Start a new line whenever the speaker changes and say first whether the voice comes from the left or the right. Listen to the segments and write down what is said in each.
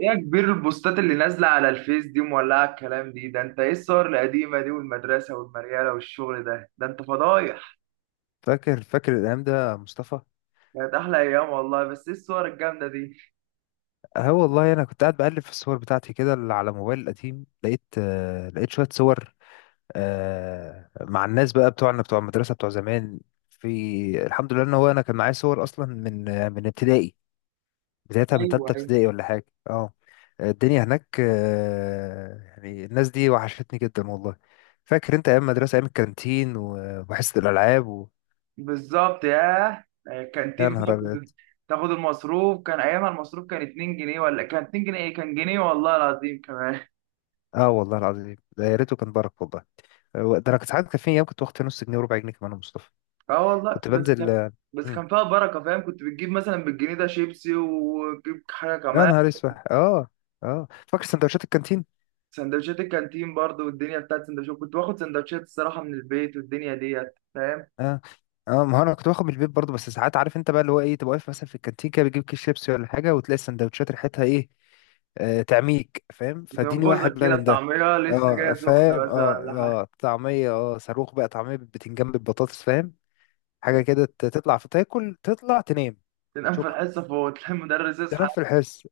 right: ايه يا كبير؟ البوستات اللي نازلة على الفيس دي مولعة الكلام دي، ده انت ايه الصور القديمة دي والمدرسة والمريالة والشغل؟ ده انت فضايح.
left: فاكر الأيام ده يا مصطفى.
right: كانت احلى ايام والله، بس ايه الصور الجامدة دي؟
left: اه والله، أنا كنت قاعد بقلب في الصور بتاعتي كده اللي على موبايل القديم، لقيت شوية صور، آه، مع الناس بقى بتوعنا، بتوع المدرسة بتوع زمان. في الحمد لله إن هو أنا كان معايا صور أصلا، من ابتدائي، بدايتها من
right: ايوه،
left: تالتة
right: ايوه.
left: ابتدائي ولا حاجة، اه. الدنيا هناك، يعني الناس دي وحشتني جدا والله. فاكر أنت أيام مدرسة، أيام الكانتين و- وحصة الألعاب
right: بالظبط، ياه.
left: يا
right: كانتين بقى،
left: نهار أبيض.
right: كنت تاخد المصروف، كان ايامها المصروف كان 2 جنيه، ولا كان 2 جنيه، ايه كان جنيه والله العظيم كمان.
left: اه والله العظيم، ده يا ريته كان بارك والله. هو ده انا كنت ساعات كان في ايام كنت واخد فيها نص جنيه وربع جنيه كمان يا مصطفى.
right: اه والله،
left: كنت
right: بس
left: بنزل.
right: كان بس
left: مم.
right: كان فيها بركة، فاهم؟ كنت بتجيب مثلا بالجنيه ده شيبسي وتجيب حاجة
left: يا
right: كمان.
left: نهار اسود، اه. اه فاكر سندوتشات الكانتين.
right: سندوتشات الكانتين برضو، والدنيا بتاعت سندوتشات، كنت باخد سندوتشات الصراحة من البيت والدنيا ديت، فاهم.
left: اه، اه ما هو انا كنت باخد من البيت برضه، بس ساعات عارف انت بقى اللي هو ايه، تبقى واقف مثلا في الكانتين كده بتجيب كيس شيبسي ولا حاجه، وتلاقي السندوتشات ريحتها ايه، آه تعميك فاهم، فاديني واحد
right: بتنغزك
left: بقى
right: كده،
left: من ده.
right: الطعمية لسه جاية
left: اه
right: سخنة
left: فاهم، اه.
right: مثلا ولا حاجة.
left: اه طعميه، اه صاروخ بقى، طعميه بالبتنجان بالبطاطس فاهم، حاجه كده، ت- تطلع في تاكل تطلع تنام.
right: تنام في
left: شكرا.
right: الحصة، فوق تلاقي المدرس يصحى.
left: تنام في الحس.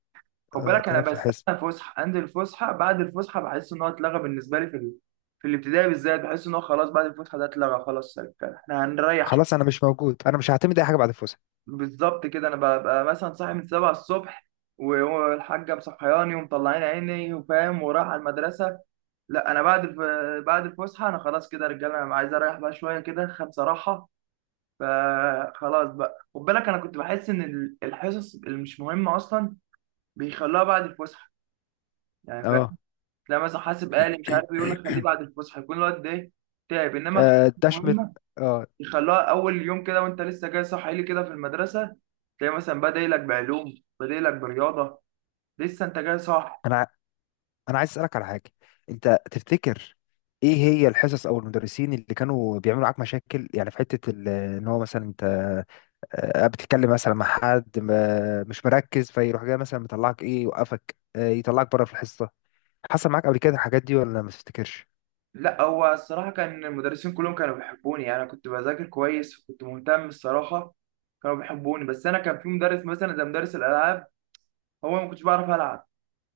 right: خد
left: اه
right: بالك، أنا
left: تنام في الحس.
right: بستنى فسحة، عندي الفسحة، بعد الفسحة بحس إن هو اتلغى بالنسبة لي في الابتدائي بالذات، بحس إن هو خلاص بعد الفسحة ده اتلغى، خلاص كده إحنا هنريح شوية.
left: خلاص انا مش موجود، انا مش هعتمد اي حاجه بعد الفسحه.
right: بالظبط كده، أنا ببقى مثلا صاحي من 7 الصبح، والحاجة مصحياني ومطلعين عيني وفاهم ورايح على المدرسة. لا، انا بعد الفسحه انا خلاص كده يا رجاله، انا عايز اريح بقى شويه كده، خد صراحه. فخلاص بقى، خد بالك، انا كنت بحس ان الحصص اللي مش مهمه اصلا بيخلوها بعد الفسحه، يعني فاهم.
left: اه.
right: تلاقي مثلا حاسب آلي مش عارف إيه، يقول لك خليه بعد الفسحه، يكون الوقت ده إيه؟ تعب، انما الحصص
left: ده شمل.
right: المهمه
left: اه.
right: يخلوها اول يوم كده وانت لسه جاي صاحي لي كده في المدرسه. تلاقي مثلا بادئ لك بعلوم، بادئ لك برياضه، لسه انت جاي صاحي.
left: انا ع- انا عايز اسالك على حاجه. انت تفتكر ايه هي الحصص او المدرسين اللي كانوا بيعملوا معاك مشاكل، يعني في حته ان هو مثلا انت، بتتكلم مثلا مع حد مش مركز، فيروح جاي مثلا مطلعك ايه، يوقفك، يطلعك بره في الحصه. حصل معاك قبل كده الحاجات دي ولا ما تفتكرش؟
right: لا هو الصراحة كان المدرسين كلهم كانوا بيحبوني، يعني أنا كنت بذاكر كويس وكنت مهتم الصراحة، كانوا بيحبوني، بس أنا كان في مدرس مثلا زي مدرس الألعاب، هو ما كنتش بعرف ألعب،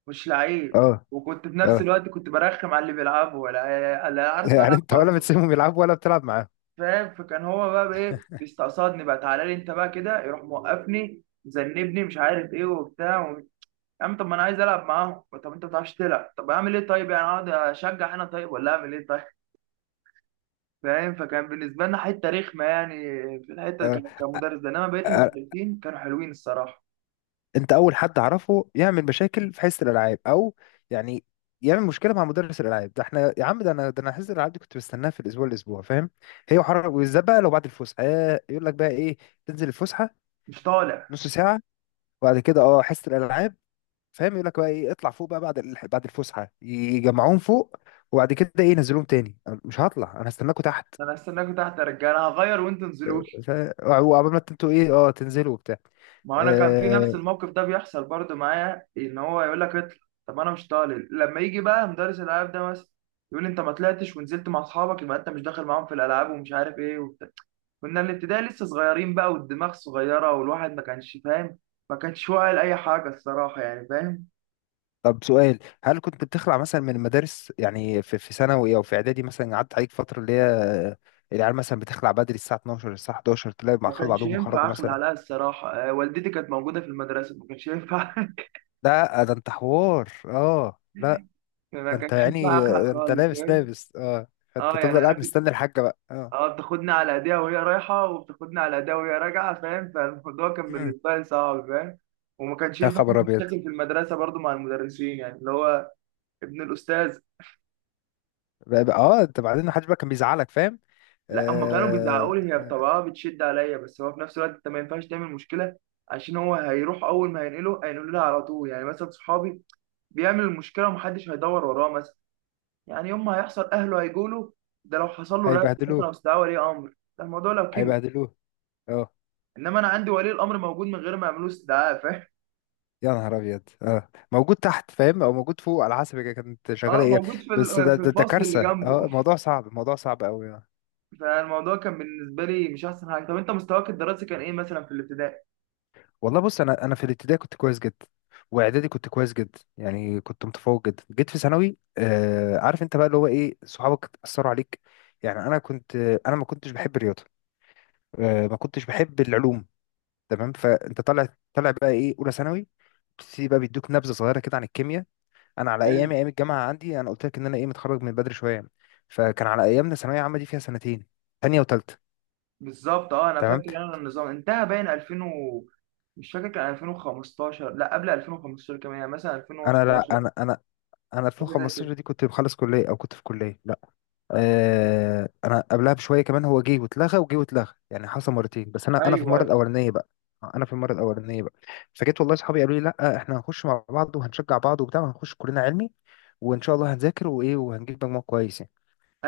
right: مش لعيب،
left: اه،
right: وكنت في نفس
left: اه.
right: الوقت كنت برخم على اللي بيلعبوا، ولا لا عارف
left: يعني
right: ألعب
left: انت ولا بتسيبهم يلعبوا ولا بتلعب معاهم؟
right: فاهم. فكان هو بقى بإيه، بيستقصدني بقى، تعالى لي أنت بقى كده، يروح موقفني، مذنبني، مش عارف إيه وبتاع يا عم، طب ما أنا عايز ألعب معاهم، طب أنت ما بتعرفش تلعب، طب أعمل إيه طيب؟ يعني أقعد أشجع أنا طيب، ولا أعمل إيه طيب؟" فاهم. فكان بالنسبة لنا حتة رخمة يعني، في الحتة
left: اه.
right: كمدرس ده، انما بقية
left: آه،
right: المدرسين كانوا حلوين الصراحة.
left: انت اول حد اعرفه يعمل مشاكل في حصه الالعاب او، يعني، يعمل مشكله مع مدرس الالعاب ده. احنا يا عم، ده انا، ده انا حصه الالعاب دي كنت بستناها في الاسبوع، الاسبوع فاهم، هي وحر، وبالذات بقى لو بعد الفسحه، يقول لك بقى ايه، تنزل الفسحه
right: مش طالع،
left: نص ساعه، وبعد كده اه حصه الالعاب فاهم، يقول لك بقى ايه، اطلع فوق بقى بعد بعد الفسحه يجمعوهم فوق، وبعد كده ايه، ينزلوهم تاني. أنا مش هطلع، انا هستناكم تحت.
right: انا هستناكوا تحت يا رجالة، انا هغير وانتوا انزلولي.
left: ف- وعقبال ما انتوا ايه اه تنزلوا وبتاع.
right: ما انا كان في نفس
left: آه،
right: الموقف ده بيحصل برضو معايا، ان هو يقول لك اطلع، طب انا مش طالع، لما يجي بقى مدرس الالعاب ده مثلا يقول لي انت ما طلعتش ونزلت مع اصحابك، يبقى انت مش داخل معاهم في الالعاب، ومش عارف ايه وبتاع. كنا الابتدائي لسه صغيرين بقى، والدماغ صغيرة والواحد ما كانش فاهم، ما كانش واعي لاي حاجة الصراحة، يعني فاهم.
left: طب سؤال، هل كنت بتخلع مثلا من المدارس، يعني في في ثانوي او في اعدادي مثلا، قعدت عليك فتره اللي هي، العيال مثلا بتخلع بدري، الساعه 12 الساعه 11، تلاقي مع
right: ما
left: خلوا
right: كانش
left: بعضهم
right: ينفع
left: وخرجوا
right: اخلع
left: مثلا.
right: عليها الصراحه، والدتي كانت موجوده في المدرسه، ما كانش ينفع
left: لا ده انت حوار، اه لا.
right: ما
left: ده انت
right: كانش ينفع
left: يعني،
right: اخلع
left: ده انت
right: خالص،
left: لابس،
right: فاهم.
left: لابس، اه، فانت
right: اه يعني
left: تفضل
right: انا
left: قاعد
right: كنت،
left: مستني الحاجه بقى، اه.
right: اه بتاخدني على ايديها وهي رايحه، وبتاخدني على ايديها وهي راجعه، فاهم. فالموضوع كان
left: مم.
right: بالنسبه لي صعب، فاهم. وما كانش
left: يا
right: ينفع
left: خبر
right: اعمل
left: ابيض.
right: مشاكل في المدرسه برضو مع المدرسين، يعني اللي هو ابن الاستاذ.
left: اه انت بعدين محدش بقى كان بيزعلك فاهم.
right: لا، هم كانوا
left: آه.
right: بيزعقوا لي، هي بطبعها بتشد عليا، بس هو في نفس الوقت انت ما ينفعش تعمل مشكله، عشان هو هيروح، اول ما هينقله هينقله لها على طول، يعني مثلا صحابي بيعمل المشكله ومحدش هيدور وراه مثلا، يعني يوم ما هيحصل اهله هيجوا له، ده لو حصل له رفض مثلا
left: هيبهدلوه،
right: او استدعاء ولي امر، ده الموضوع لو كبر.
left: هيبهدلوه، اه.
right: انما انا عندي ولي الامر موجود من غير ما يعملوا استدعاء، فاهم.
left: يا نهار ابيض، اه، موجود تحت فاهم او موجود فوق على حسب هي كانت شغاله
right: اه
left: ايه.
right: موجود في
left: بس ده
right: في
left: ده
right: الفصل اللي
left: كارثه،
right: جنبه.
left: اه، الموضوع صعب، الموضوع صعب قوي.
right: فالموضوع كان بالنسبه لي مش احسن حاجه، طب انت مستواك الدراسي كان ايه مثلا في الابتدائي؟
left: والله بص، انا في الابتدائي كنت كويس جدا، واعدادي كنت كويس جدا، يعني كنت متفوق جدا. جيت في ثانوي، آه عارف انت بقى اللي هو ايه، صحابك اثروا عليك، يعني انا كنت، انا ما كنتش بحب الرياضه، آه ما كنتش بحب العلوم، تمام. فانت طالع، طالع بقى ايه اولى ثانوي، بتبتدي بقى بيدوك نبذه صغيره كده عن الكيمياء. انا على
right: حلو.
left: ايامي، ايام الجامعه عندي، انا قلت لك ان انا ايه، متخرج من بدري شويه. فكان على ايامنا ثانويه عامه دي فيها سنتين، تانية وتالتة،
right: بالظبط، اه انا
left: تمام.
right: فاكر انا النظام انتهى باين 2000 مش فاكر، كان 2015، لا قبل 2015 كمان يعني، مثلا
left: انا لا
right: 2011،
left: انا انا انا
right: حاجه زي
left: 2015
right: كده.
left: دي كنت بخلص كليه او كنت في كليه، لا، آه انا قبلها بشويه كمان. هو جه واتلغى وجه واتلغى، يعني حصل مرتين، بس انا في المره
right: ايوه،
left: الاولانيه بقى، انا في المره الاولانيه بقى، فجيت، والله صحابي قالوا لي لا احنا هنخش مع بعض وهنشجع بعض وبتاع، وهنخش كلنا علمي، وان شاء الله هنذاكر وايه وهنجيب مجموع كويس يعني.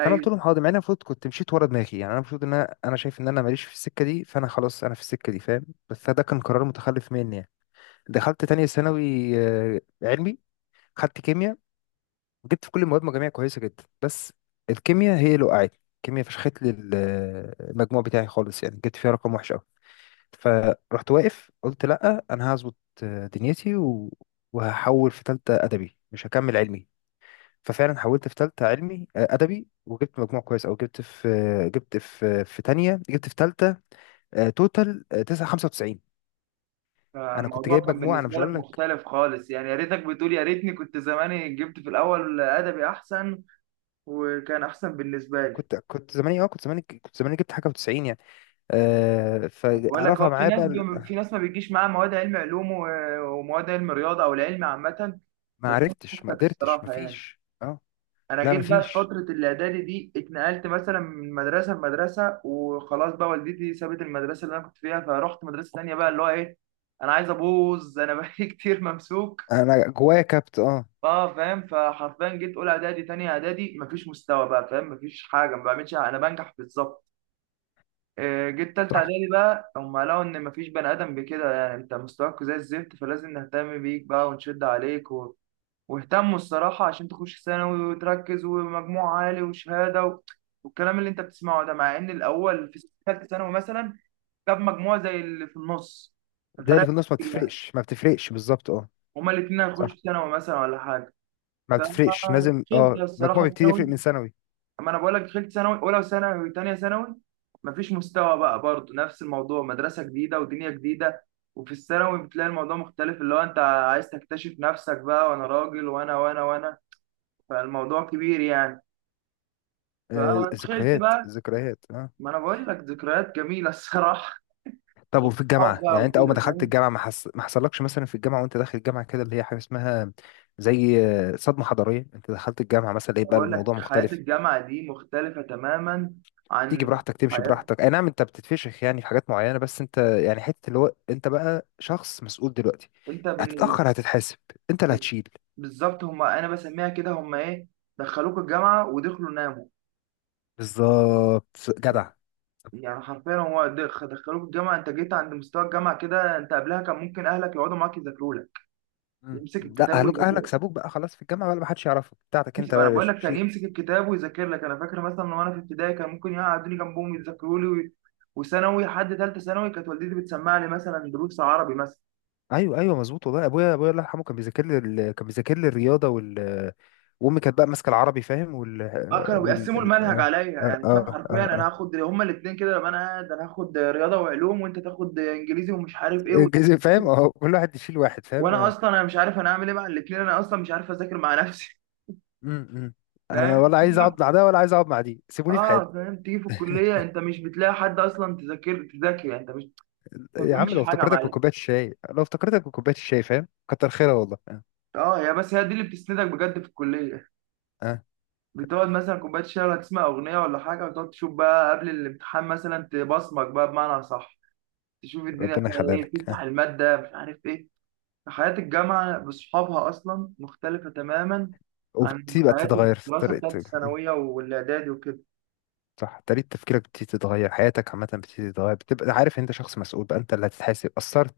left: فانا قلت لهم حاضر، مع اني المفروض كنت مشيت ورا دماغي، يعني انا المفروض ان انا شايف ان انا ماليش في السكه دي. فانا خلاص انا في السكه دي فاهم، بس ده كان قرار متخلف مني يعني. دخلت تانية ثانوي، علمي، خدت كيمياء، جبت في كل المواد مجاميع كويسه جدا، بس الكيمياء هي اللي وقعتني. الكيمياء فشخت لي المجموع بتاعي خالص، يعني جبت فيها رقم وحش قوي. فرحت واقف قلت لا انا هظبط، دنيتي وهحول في تالتة ادبي، مش هكمل علمي. ففعلا حولت في تالتة علمي، أدبي، وجبت مجموع كويس، أو جبت في، جبت في في تانية، جبت في تالتة، توتال، تسعة خمسة وتسعين. أنا كنت
right: الموضوع
left: جايب
right: كان
left: مجموع أنا مش
right: بالنسبة لك
left: هقول لك،
right: مختلف خالص يعني، يا ريتك بتقول يا ريتني كنت زماني جبت في الأول أدبي أحسن، وكان أحسن بالنسبة لي.
left: كنت، كنت زماني أه كنت زماني كنت زماني جبت حاجة وتسعين يعني، أه.
right: بقول لك،
left: فرفع
right: هو في
left: معايا
right: ناس
left: بقى
right: في ناس ما بيجيش معاها مواد علم علوم ومواد علم رياضة أو العلم عامة.
left: ما
right: بس أنا
left: عرفتش، ما
right: شفتك
left: قدرتش، ما
right: الصراحة يعني،
left: فيش، أه.
right: أنا
left: لا ما
right: جيت بقى في
left: فيش،
right: فترة الإعدادي دي اتنقلت مثلا من مدرسة لمدرسة، وخلاص بقى والدتي سابت المدرسة اللي أنا كنت فيها، فرحت مدرسة تانية بقى، اللي هو إيه، أنا عايز أبوظ، أنا بقالي كتير ممسوك.
left: أنا جوايا كبت، أه.
right: اه فاهم، فحرفيا جيت اولى اعدادي تانية اعدادي، مفيش مستوى بقى، فاهم، مفيش حاجه، ما بعملش، انا بنجح بالظبط. آه، جيت تالتة
left: صح.
right: اعدادي بقى، هم لقوا ان مفيش بني ادم بكده، يعني انت مستواك زي الزفت، فلازم نهتم بيك بقى ونشد عليك واهتموا الصراحه عشان تخش ثانوي وتركز، ومجموع عالي وشهاده والكلام اللي انت بتسمعه ده، مع ان الاول في ثالثه ثانوي مثلا جاب مجموع زي اللي في النص،
left: ده
right: ففرق
left: اللي في النص ما
right: كتير يعني،
left: بتفرقش، ما بتفرقش بالظبط، أه.
right: هما الاتنين هيخشوا
left: صح،
right: ثانوي مثلا ولا حاجه.
left: ما بتفرقش، لازم
right: فشلت
left: أه
right: الصراحه
left: المجموع بيبتدي
right: الثانوي،
left: يفرق من ثانوي.
right: اما انا بقول لك دخلت ثانوي، اولى ثانوي وثانيه ثانوي مفيش مستوى بقى برضه، نفس الموضوع، مدرسه جديده ودنيا جديده، وفي الثانوي بتلاقي الموضوع مختلف، اللي هو انت عايز تكتشف نفسك بقى، وانا راجل وانا وانا وانا، فالموضوع كبير يعني.
left: آه،
right: فدخلت
left: ذكريات،
right: بقى،
left: ذكريات، اه.
right: ما انا بقول لك ذكريات جميله الصراحه،
left: طب وفي
right: وصحاب
left: الجامعة،
right: بقى
left: يعني انت اول ما
right: وكده
left: دخلت
right: فاهم.
left: الجامعة ما حصلكش مثلا في الجامعة، وانت داخل الجامعة كده، اللي هي حاجة اسمها زي، صدمة حضارية، انت دخلت الجامعة مثلا ايه
right: أنا
left: بقى
right: بقول لك
left: الموضوع
right: حياه
left: مختلف؟
right: الجامعه دي مختلفه تماما
left: تيجي
right: عن
left: براحتك، تمشي
right: حياه،
left: براحتك، اي نعم انت بتتفشخ يعني في حاجات معينة، بس انت يعني، حتة اللي هو انت بقى شخص مسؤول دلوقتي،
right: انت بالن-
left: هتتأخر هتتحاسب، انت اللي هتشيل.
right: بالظبط، هم انا بسميها كده، هم ايه، دخلوك الجامعه ودخلوا ناموا،
left: بالظبط جدع.
right: يعني حرفيا هو دخلوك الجامعه، انت جيت عند مستوى الجامعه كده، انت قبلها كان ممكن اهلك يقعدوا معاك يذاكروا لك،
left: مم.
right: يمسك
left: لا،
right: الكتاب
left: اهلك
right: ويذاكر،
left: سابوك بقى خلاص، في الجامعة بقى ما حدش يعرفك، بتاعتك انت بقى
right: انا
left: يا
right: بقول
left: باشا،
right: لك كان
left: شيل.
right: يمسك الكتاب ويذاكر لك. انا فاكر مثلا وانا في ابتدائي كان ممكن يقعدوني جنبهم يذاكروا لي وثانوي لحد ثالثه ثانوي، كانت والدتي بتسمع لي مثلا دروس عربي مثلا.
left: ايوه ايوه، مظبوط والله. ابويا الله يرحمه كان بيذاكر لي كان بيذاكر لي الرياضه وامي كانت بقى ماسكه العربي فاهم وال
right: اه كانوا
left: وال
right: بيقسموا
left: ال-
right: المنهج
left: اه
right: عليا،
left: اه
right: يعني فاهم،
left: اه
right: حرفيا
left: اه
right: انا
left: آه.
right: هاخد هما الاثنين كده، لما انا قاعد انا هاخد رياضه وعلوم وانت تاخد انجليزي ومش عارف ايه
left: الإنجليزي، فاهم، اه، كل واحد يشيل واحد فاهم،
right: وانا
left: اه.
right: اصلا انا مش عارف انا اعمل ايه مع الاثنين، انا اصلا مش عارف اذاكر مع نفسي،
left: أمم، أمم. انا
right: فاهم.
left: ولا عايز اقعد مع ده ولا عايز اقعد مع دي، سيبوني في حالي.
right: اه فاهم، تيجي في الكليه انت مش بتلاقي حد اصلا، تذاكر تذاكر يعني، انت مش انت، ما
left: يا عم،
right: بتعملش حاجه يا معلم.
left: لو افتكرتك بكوبايه الشاي فاهم، كتر خيرها والله، اه.
right: اه هي، بس هي دي اللي بتسندك بجد في الكليه،
left: آه.
right: بتقعد مثلا كوبايه شاي ولا تسمع اغنيه ولا حاجه، وتقعد تشوف بقى قبل الامتحان مثلا تبصمج بقى بمعنى صح، تشوف الدنيا
left: ربنا
right: فيها
left: يخليها
right: ايه،
left: لك،
right: تفتح
left: اه.
right: الماده مش عارف ايه. حياه الجامعه بصحابها اصلا مختلفه تماما عن
left: وبتبقى
right: حياه
left: تتغير في
right: الدراسه بتاعت
left: طريقتك.
right: الثانويه والاعدادي وكده.
left: صح، طريقة تفكيرك بتبتدي تتغير، حياتك عامة بتبتدي تتغير، بتبقى عارف إن انت شخص مسؤول بقى، انت اللي هتتحاسب، قصرت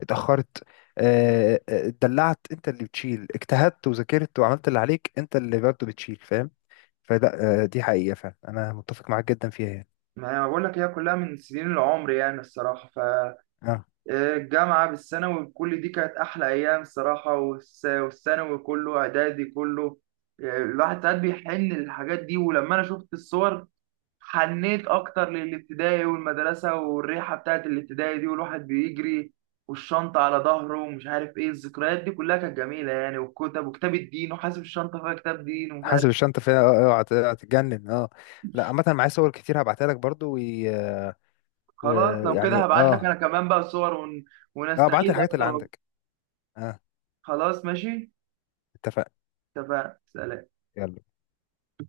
left: اتأخرت، اتدلعت انت اللي بتشيل، اجتهدت وذاكرت وعملت اللي عليك انت اللي برضه بتشيل فاهم. فلا، دي حقيقة فعلا انا متفق معاك جدا فيها يعني،
right: ما أنا بقول لك هي كلها من سنين العمر يعني الصراحه،
left: اه.
right: الجامعة بالثانوي كل دي كانت أحلى أيام الصراحة، والثانوي كله إعدادي كله، يعني الواحد ساعات بيحن للحاجات دي، ولما أنا شفت الصور حنيت أكتر للابتدائي والمدرسة والريحة بتاعت الابتدائي دي، والواحد بيجري والشنطة على ظهره، ومش عارف إيه، الذكريات دي كلها كانت جميلة يعني، والكتب وكتاب الدين وحاسب الشنطة فيها كتاب دين ومش عارف.
left: حاسب الشنطة فيها، اه، هتتجنن، اه. لا عامة معايا صور كتير هبعتها لك برضه ويعني، اه.
right: خلاص لو كده،
left: ويعني،
right: هبعت لك
left: اه
right: أنا كمان بقى صور
left: اه ابعت لي
right: ونستعيد
left: الحاجات اللي
right: أكتر.
left: عندك، اه.
right: خلاص ماشي،
left: اتفقنا.
right: اتفقنا، سلام.
left: يلا.